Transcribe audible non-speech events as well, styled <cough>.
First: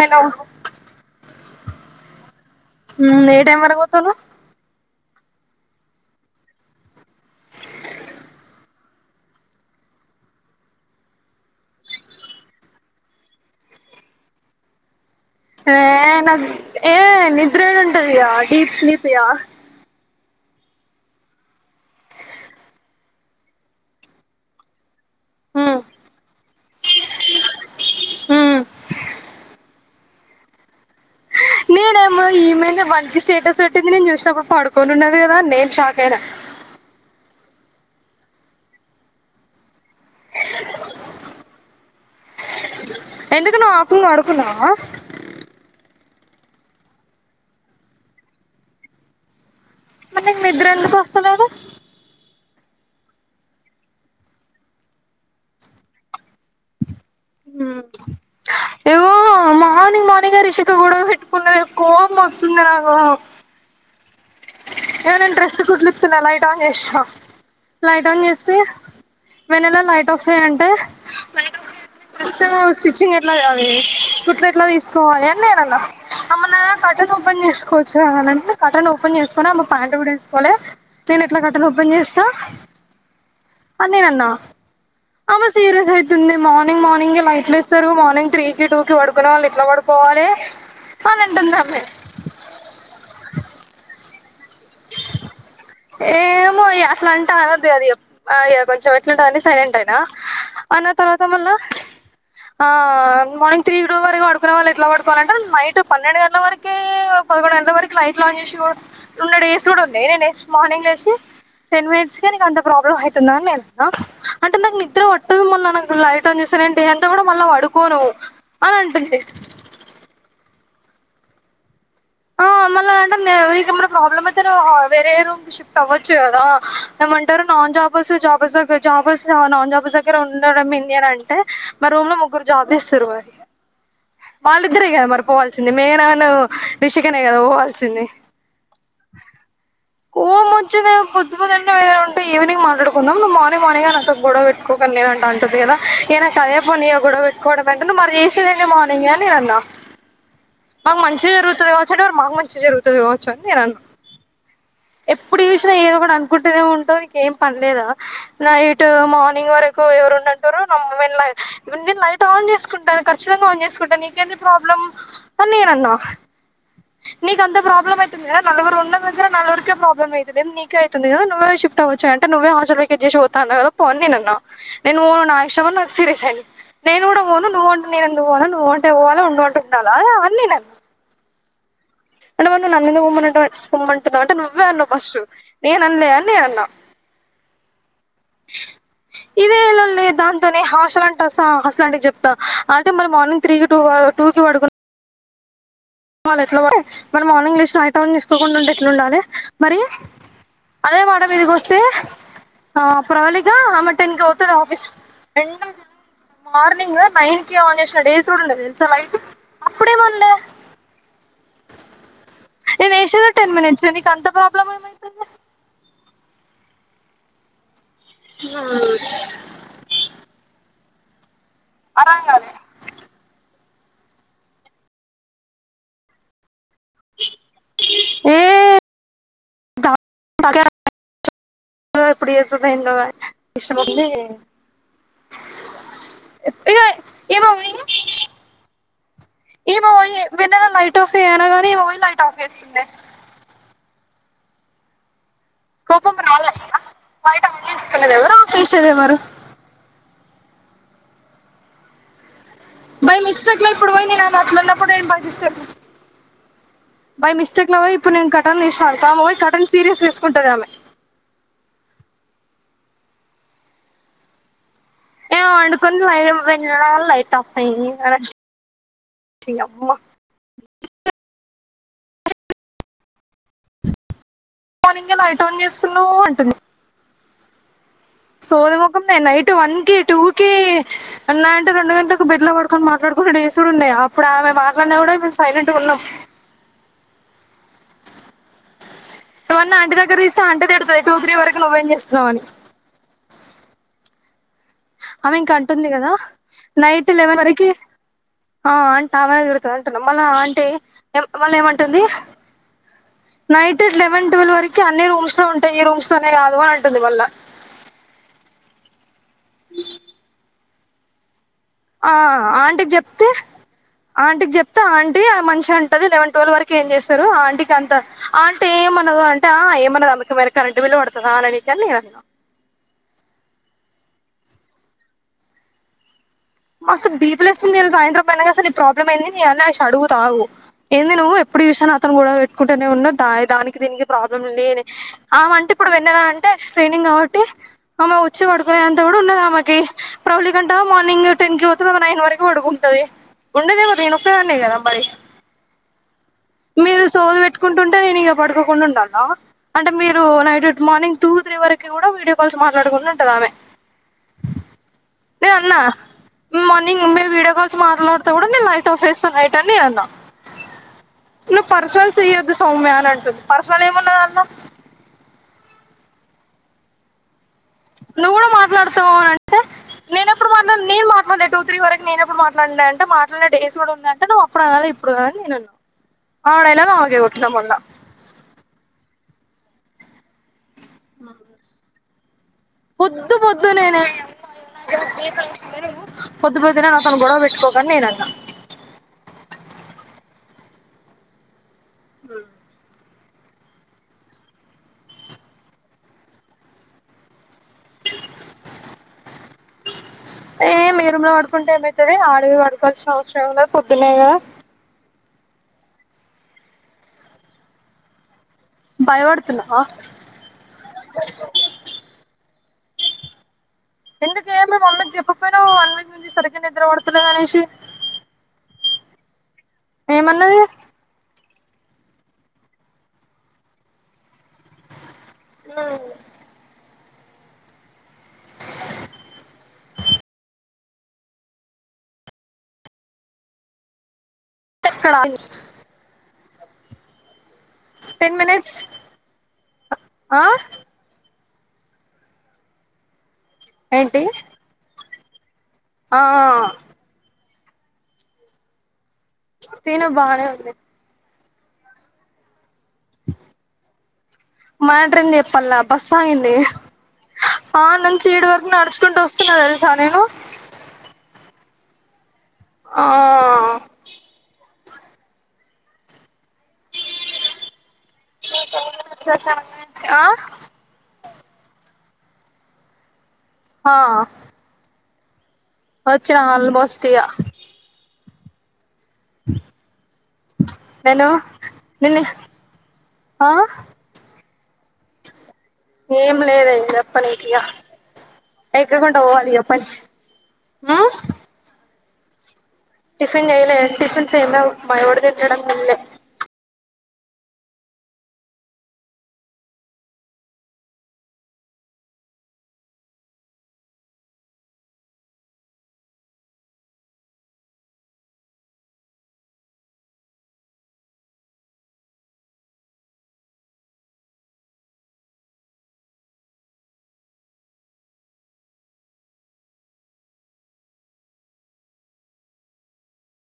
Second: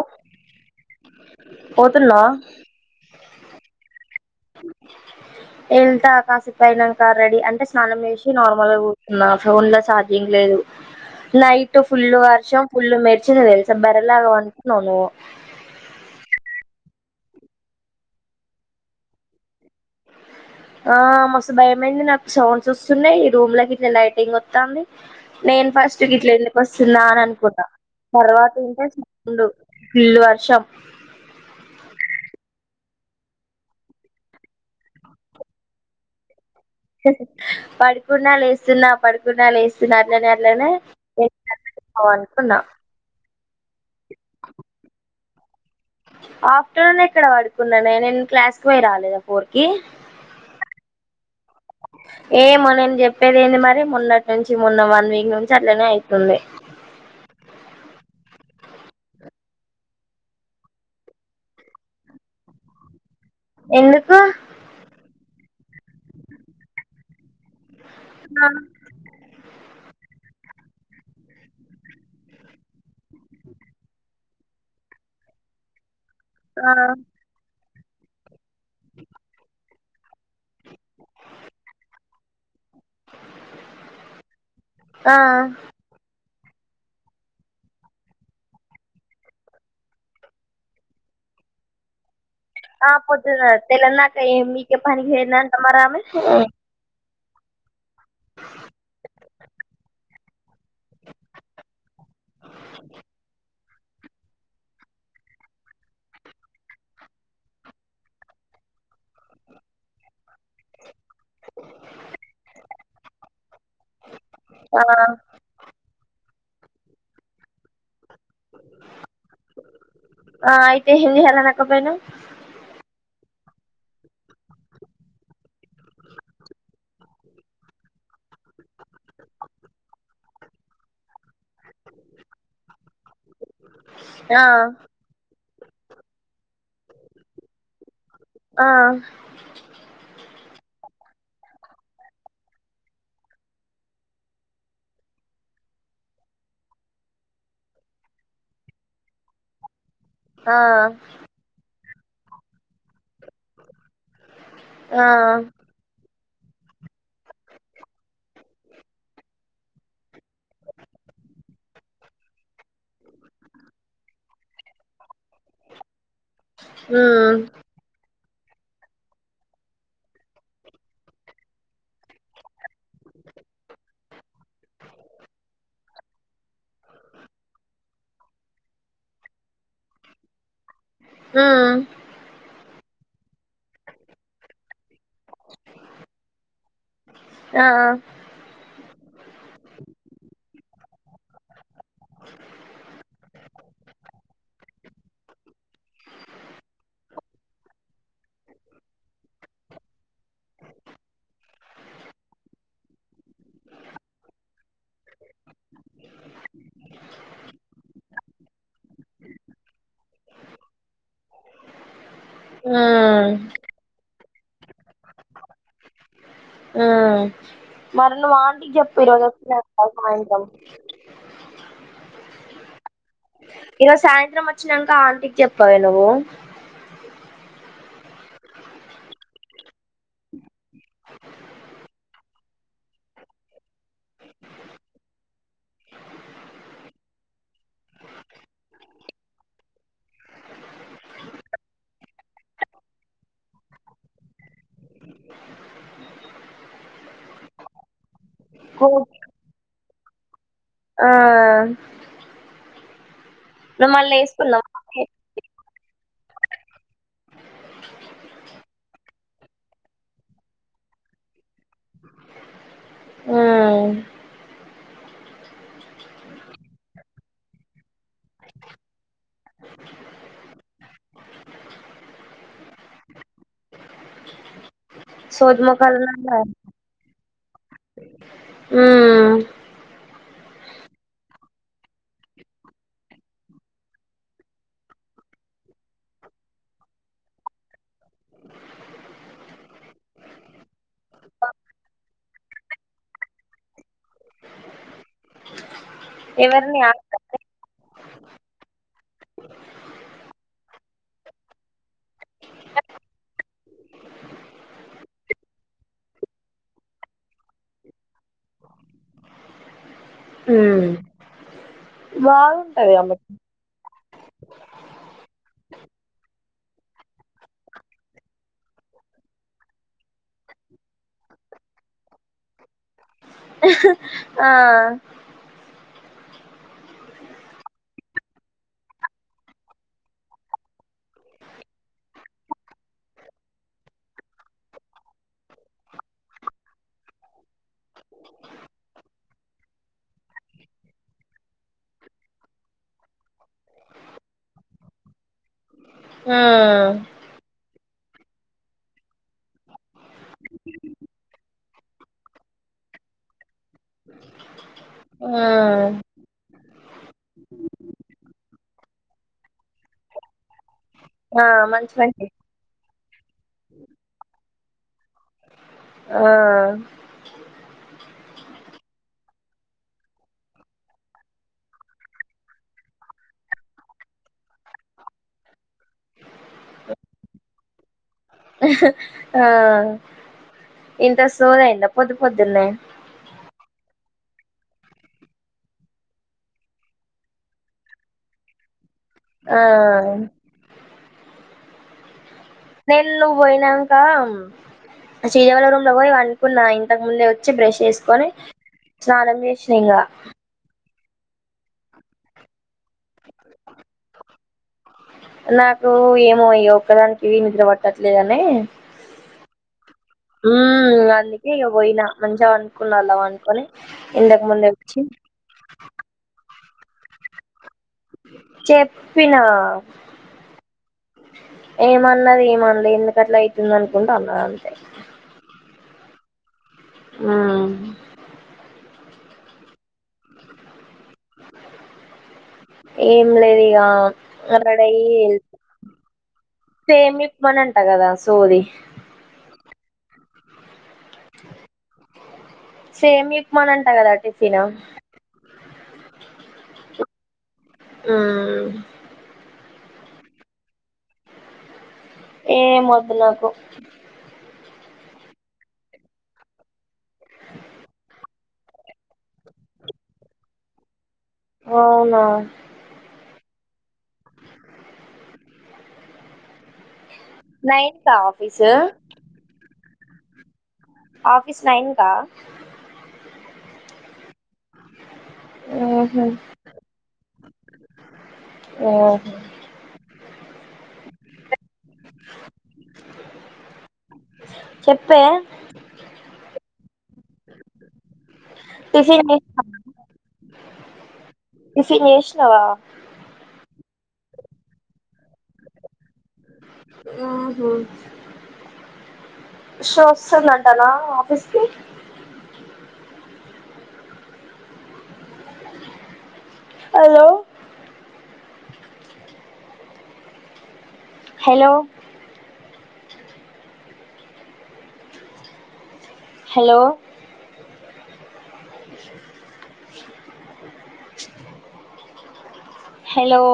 Hello పోతున్నా ఏ time వరకు పోతాన్నావ్ ఎళ్తా కాసేపోనాక రెడీ అంటే స్నానం వేసి నార్మల్ గా కూర్తున్నా ఫోన్ లో చఛార్జింగ్ లేదు నైట్ ఫుల్ వర్షం ఫుల్లు మెర్చి తెలుసా బెర్రలాగా అంటున్నా ను్వు ఆ నాగ్ ఏ నద్ర ఏడుంటదిగా డీప్ స్లీపిగా ఆ మస్తు భయమైంది నాకు సౌండ్స్ వస్తున్నాయి ఈ రూమ్ లో ఇట్లా లైటింగ్ వొత్తాంది నేను హ్మ్ ఫస్ట్ గిట్ల ఎందుకు వస్తుందా అని అనుకున్నా తర్వాత హ్మ్ ఏంటేండు ఫుల్ వర్షం నేనేమో ఈమద వన్కి స్టేటస్ పెట్టింది నేను చూసినప్పుడు పడుకోనిన్నాది కదా నేను షాక్ అయినా పడుకున్నా లేస్తున్నా పడుకున్నా లేస్తున్నా అట్లనే అట్లనేకో అనుకున్నాం ఎందుకు ను ఆకు అడుకున్నావ ఆఫ్టర్నూన్ ఎక్కడ పడుకున్నానే నేను క్లాస్కి పోయి రాలేదా ఫోర్త్ మరి నిద్ద్ర ఎందుకు వస్తలేదు ఏమో నేను చెప్పేది ఏంది మరి మొన్నటి నుంచి మొన్న వన్ వీక్ నుంచి అట్లనే ఐతుంది ఇగో మార్నింగ్ మార్నింగే రిషిక గొడవ పెట్టుకున్నది కోపం వస్తోంది నాకు ఎందుకు ఏవనేన్ డ్రెస్ కుట్లిప్తున్ననా లైట్ ఆన్ చేసినా లైట్ ఆన్ ఆ చేస్తే మేనెలా లైట్ ఆఫ్ అంటే ఆఫ్ స్టిచ్చింగ్ ఎట్లా అ స్ర్ ఎట్లా తీసుకోవాలి అని నేను అలా అమ్ నా ఆ కాటన్ ఓపెన్ చేసుకోని కొచు అనండి కటన్ ఓపన్ చేసుకు ప్యాంటు కూడా వేసుకోలే నేను ఎట్లా కర్టెన్ ఓపెన్ చేస్తా అని నేను అన్నా ఆ ఆమె సీరియస్ అయితుంది ఉంది మార్నింగ్ మార్నింగ్ లైట్లు ఇస్తారు మార్నింగ్ త్రీ కి టూ కి పడుకునే వాళ్ళు ఇట్లా పడుకోవాలి అని అంటుంది ఆమె ఆ పొద్దున తెలంగాట్ ఏం పీకే పనికి పోయిందంట మరి ఆమె అట్లాంటా గది అది అయ్యా కొంచెం ఎట్లుంట అని సైలెంట్ అయినా అన్న తర్వాత మళ్ళా ఆ మార్నింగ్ త్రీ టు వరకు పడుకునే వాళ్ళు ఎట్లా పడుకోవాల అంటే నైట్ పన్నెండు గంటల వరకి పదకొడు గంటల వరకు లైట్లు ఆన్ చేసి కూడా ఉం న్న డేస్ కూడా ఉన్నయి. నేనే మార్నింగ్ లేసి టెన్ మినిట్స్కె నీకు అంత ప్రాబ్లమయితుందా అని అన్నా అంటే నాకు ఆ నిద్ర వట్టదు మల్లా లైట్ ం చూసానంటి డే అంతా కూడా మళ్ళా పడుకోను అని అంటుంది. ఆ అయితే ఎం చేయాలి అనేకపోయినవు. ఆ మళ్ళా అంటుంది నీకెమైనా ప్రాబ్లమ్ అయితే నువ్వు వేరే రూమ్ షిఫ్ట్ అవ్వచ్చు కదా. ఏమంటరు నాన్ జాబర్స్ జాబర్స్ దగ్గర, జాబర్స్ నాన్ జాబర్స్ దగ్గర ఉండడం ఏందని అంటే మా రూమ్ లో ముగ్గురు జాబ్ చేస్తుర్రువే. ఆ వాళ్ళిద్దరేగా మరి పోవాలి సింది మెఘన అను రిషికనే కదా పోవాల్సింది. ఆ వచ్చిందె పొద్దు పొద్దున్నే ఏదన్న ఉంటే ఈనింగ్ మాట్లాడుకుందం. నువ్వు మార్నింగ్ మార్నింగ్ యే నాతో గొడవ పెట్టుకోకు నేను అంటే, అంటుంది కదా ఇగా అదే పని గొడవ పెట్టుకోవడమే. అంటే మరి చేసేది ఎందమ్మా. అని నేను అన్నా. ఆ మాకు మంచిగా జరుగుతది కా వచ్చు అంటే మాకు మంచిగా జరుగుతది కావచ్చు అని నేను అన్నా. ఆ ఎప్పుడు ఈ విషయం ఏదో ఒకటి అం అనుకుంటనే ఉంటవు నీకు ఎంపనిలేదా. నైట్ మార్నింగ్ వరకు ఎవరు ఉన్నంటార. నేను లైట్ ఆన్ చేసుకుంటాను, ఖచ్చింగా ఆన్ చేసు కుంటను నీకు ఎంది ప్రాబ్లమ్ అని నేను అన్నా. ఉమ్ నీకు అంత ప్రాబ్లమ్ అయి తుంది కదా నలుగురు ఉన్న దగ్గర నలుగురికే ప్రబ్లె అయితలేదు, నీకే అయితుంది కదా నువ్వే షిఫ్ట్ అవ్వచ్చు కదా, అంటే నువ్వే హాస్టల్ వెకేట్ చేసి పోతా అన్నవు కదా పో అన్నా. నేను పోను నా ఇష్టం అని సీరియస్ అయింది. నేను కూడా పోను నువ్వు పోఅంటే నేనెందుకు పోవాలి. నువ్వు పో అంటే పోవాలా ఉండు అంటే ఉండాలా అని నేను అన్నా. ఆ అంటే మరి నువ్వు నన్నెందుకు పొమ్మని అంటవు పొమ్మంటున్నవు అంటే నువ్వే అన్నవు ఫస్ట్ నేను అన్లే అని నేను అన్నా. ఆ ఇదే లొల్లె దాంతోని హాస్టల్ అంట అస్స హాస్లాంటివి చెప్తా అంటే మరి మార్నింగ్ త్రీ క టూ టూ కి పడుకున్నా వాళ్ళు ఎట్లా ఉ మరి మార్నింగ్ లేషి లైట్ ఆన్ చేసుకోకుండా ఉంటే ఎట్లా ఉండాలె. మరి అదే మాట మీదికి వస్తే ఆ ప్రవలికా ఆమె టెన్కి పోతది ఆఫీస్ మార్నింగ్ నైన్ కి ఆన్ చేసిన డేస్ కూడా ఉన్నయి తెలుసా లైట్. అప్పుడేమనలే నేను ఉమ్ ఏషిందే టెన్ మినిట్స్ నీకు అంత ప్రా ఆ మరి నువ్వు ఆంటికి చెప్పు ఈరోజు వస్తుందేమో సాయంత్రం. అరంగలే ఈరోజు సాయంత్రం వచ్చాక ఆంటికి చెప్పవె నువ్వు. ఎ <inaudible> కే ఎప్పుడు చేస్తుందో ఏందో డిస్టర్బ్ అవుతుంది ఇక ఏమో ఏమో వెన్నల లైట్ ఆఫ్ చేయి అనగానే ఈమె లైట్ ఆఫ్ చేస్తుంది కోపం రాాలయ బయట ఆన్ చేసుకుండేది ఎవరు చేసేది ఎవరు ఆ బై మిస్ <unintelligible> ఇప్పుడు నువ్వు పోయినా మళ్ళీ నాను అట్లున్నప్పుడు వేసుకున్నావా <unintelligible> సిస్టర్ బై మిస్టేక్లో పో ఇప్పుడు నేను కటన్ తీస్తాతాము పో కటన్ సీరియస్ తీేసుకుంటది ఆమె హ్మ్ ఏ వండుకుని లైట్ వెన్నల లైట్ ఆఫ్ అయి అని మార్నింగ్ లైట్ ఆన్ సోది మొఖాలు చేస్తున్నా ఉన్నారుగా అంటుంది సోది ముఖం ది ఉమ్ నైట్ వన్ కి టూ కి ఉన్నా అంటే రెండు గంటలకు బెడ్ లా పడుకొని మాట్లాడుకని డేసుడు ఉన్నాయి అప్పుడు ఆమె మాట్లాడినా కూడా మేము సైలెంట్గా ఉన్నాం ఆ ఇవి అన్ని ఆంటీ దగ్గర తీస్తే ఆంటీ తిడ్తది టూ త్రీ వరకు నువ్వు ఎమ్ చేస్తున్నావని అమె ఇంకా ఉంటుంది గదా ఎవరిని నైట్ ఆప లెవెన్ వరకి ఆ అం ఆమే తిడ్తాది మళ్ళ ఆంటీ అయి ఎమ్ మళ్ళ ఎమ్ అంటుంది నైట్ లెవెన్ టువెల్ వరకి అన్ని రూమ్స్లో ఉం ట్ ఈ రూమ్స్ అనే కాదు అంటుంది మళ్ళా హ్మ్ ఆ ఆంటీకి జెప్తే ఆంటీకి జెప్తే ఆంటీ మంచిగా అంటది లెవెన్ టువెల్ వరకి ఇంకేమ్ జేస్తారు ఆంటీకి అంత ఆంటీ ఏమనదు అంటే ఏమన్నద్ ఆమెకేమైన కరెంటు బిల్ పడ్తదా అని ఆమెకి నేను అన్నా ఆహ్ మస్త్ బీపీలేస్తుంద్తెల్సా సాయంత్రం పైన అసల్ నీ ప్రాబ్లం ఏంది అనేసి అడుగుతా అగు ఏంది నువ్వు ఎప్పుడ్ చుసిన నాతోని గొడవ్ బెట్టుకుంటనే ఉన్నవు దా దానికి దీనికి ప్రాబ్లం లేని ఆమె అంటే ఇప్పుడు వెన్నల అంటే ట్రైనింగ్ కాబట్టి ఆమె వచ్చి పడ్కోలే అంత కూడా ఉన్నది ఆమెకి ప్రవళికంటవా మార్నింగ్ టెన్ కి పోతదా నైన్ వరకు పడుకుంటది ఉండదే ఎవరు నేను ఒక్కదానే కదా మరి ఉమ్ మీరు సోది పెట్టుకుంటుంట్ నేను ఇగ పడ్కోకుండా ఉండాలనా అంటే మీరు నైట్ మార్నింగ్ టూ త్రీ వరకు కూడా వీడియో కాల్స్ మాట్లాడుకుండా ఉంటది ఆమె అ నేను అన్నా మార్నింగ్ మమ్మీ వీడియో కాల్స్ మాట్లాడ్తే కూడా నేన్ లై లైట్ ఆఫ్ చేస్తా నైట్ నేన్అన్న ఆ నువ్ మంచి పర్సనల్స్ మంచి సియ్యద్దు సౌమ్య అని అం స్ పర్సనల్ ఎమ్ ఉంది అందులో అ నువ్ గూడా మాట్లాడతావ్ అంటే నేనెప్పుడూ మాట్లాడ్న నీ మాట్లాడ్లే టూ త్రీ వరక్ నేనెప్పుడు మాట్లాడ్నా అంటే మాట్లాడే డేస్ కూడా ఉన్నాయ్ అంటే నువ్ అప్పుడు అనలి ఇప్పుడు గాదు అని నేన్అన్న ఆమె డైలాగ్ ఆమెకే కొట్నావ్ మొన్నా ఇహ్ ఆ ఇంతా సోద అయింద అప్ పొద్దుపొ పొద్దుపొద్ ద్దు నే నే <unintelligible> నాతోన్ గొడవ బెట్టుకోకని నేన్ అన్నా ఆ ఉ ల్ నువ్వు పొయినంక శ్రీధర్ అన్న రూమ్లో పోయి పనుకున్న ఇంతక్ ముందే వచ్చి బ్రష్ చేస్కొని స్నానం చేసిన ఇంగా ఏమ్ మీ రూమ్లో పడుకుంటే ఏమైతదే ఆడవోయ్ పడుకోవాల్సిన అవసరం ఏమునది పొద్దున్నే గదా నాకు ఏమో ఇమొ ఇగ ఒక్కదానికి నిద్ర పట్టట్లేదని భయపడుతున్నావా హుమ్ అందుకే ఇగా పోయిన మంచిగా పన్కున్న అన్లా పన్కొని ఇంతక్ ఎందుకే ముందే వచ్చి నిద్రవడ్తలేదనేసి చెప్పిన ఏమన్నది ఏ ఏమన్నది ఏమన్లె ఎందుకట్లా అయితుంది అనుకుంట అన్నది అంతే అవు ఆ ఏం లేదు ఇగ తోర్రడిఅయి ఇక్కడ ఎల్లిపొ సేమ్యా పనంట కదా టెన్ సోది మినిట్స్ ఆ సేమ్య ఉప్మా నంటా కదా ఏంటి టీఫిను ఆ ఉ తేను బానే ఉంది ఏం వొద్దు నాకు మ్యాట్రేంది చెప్పల్ల బస్ ఆగిందే ఆ నన్ ట్నుంచి ఈడ వరకు నడుచుకుంటూ వస్తున్నా తెలుసా నేను అవునా ఆ నైన్ కా ఆఫీసు ఆ ఆఫీస్ నైన్ కా ఆఆ ఊహూ వచ్చిన ఆల్ మోస్ట్ కియా ఓ హలో నిన్న ఆ చెప్పే ఏం లేదే పని అయితియా ఎకా గుంట టిఫిన్ చేసినవా పోవాలప్ప ఉమ్ హే యేష్నవా టిఫిన్ చేయిలే టిఫిన్స్ సేమియా ఉప్మా ఎవడు తుంటాడో తేల్లే ఉమ్ హ్మ్మ్ షో వస్తుందంటనా ఆఫీస్ కి హలో హలో హలో హలో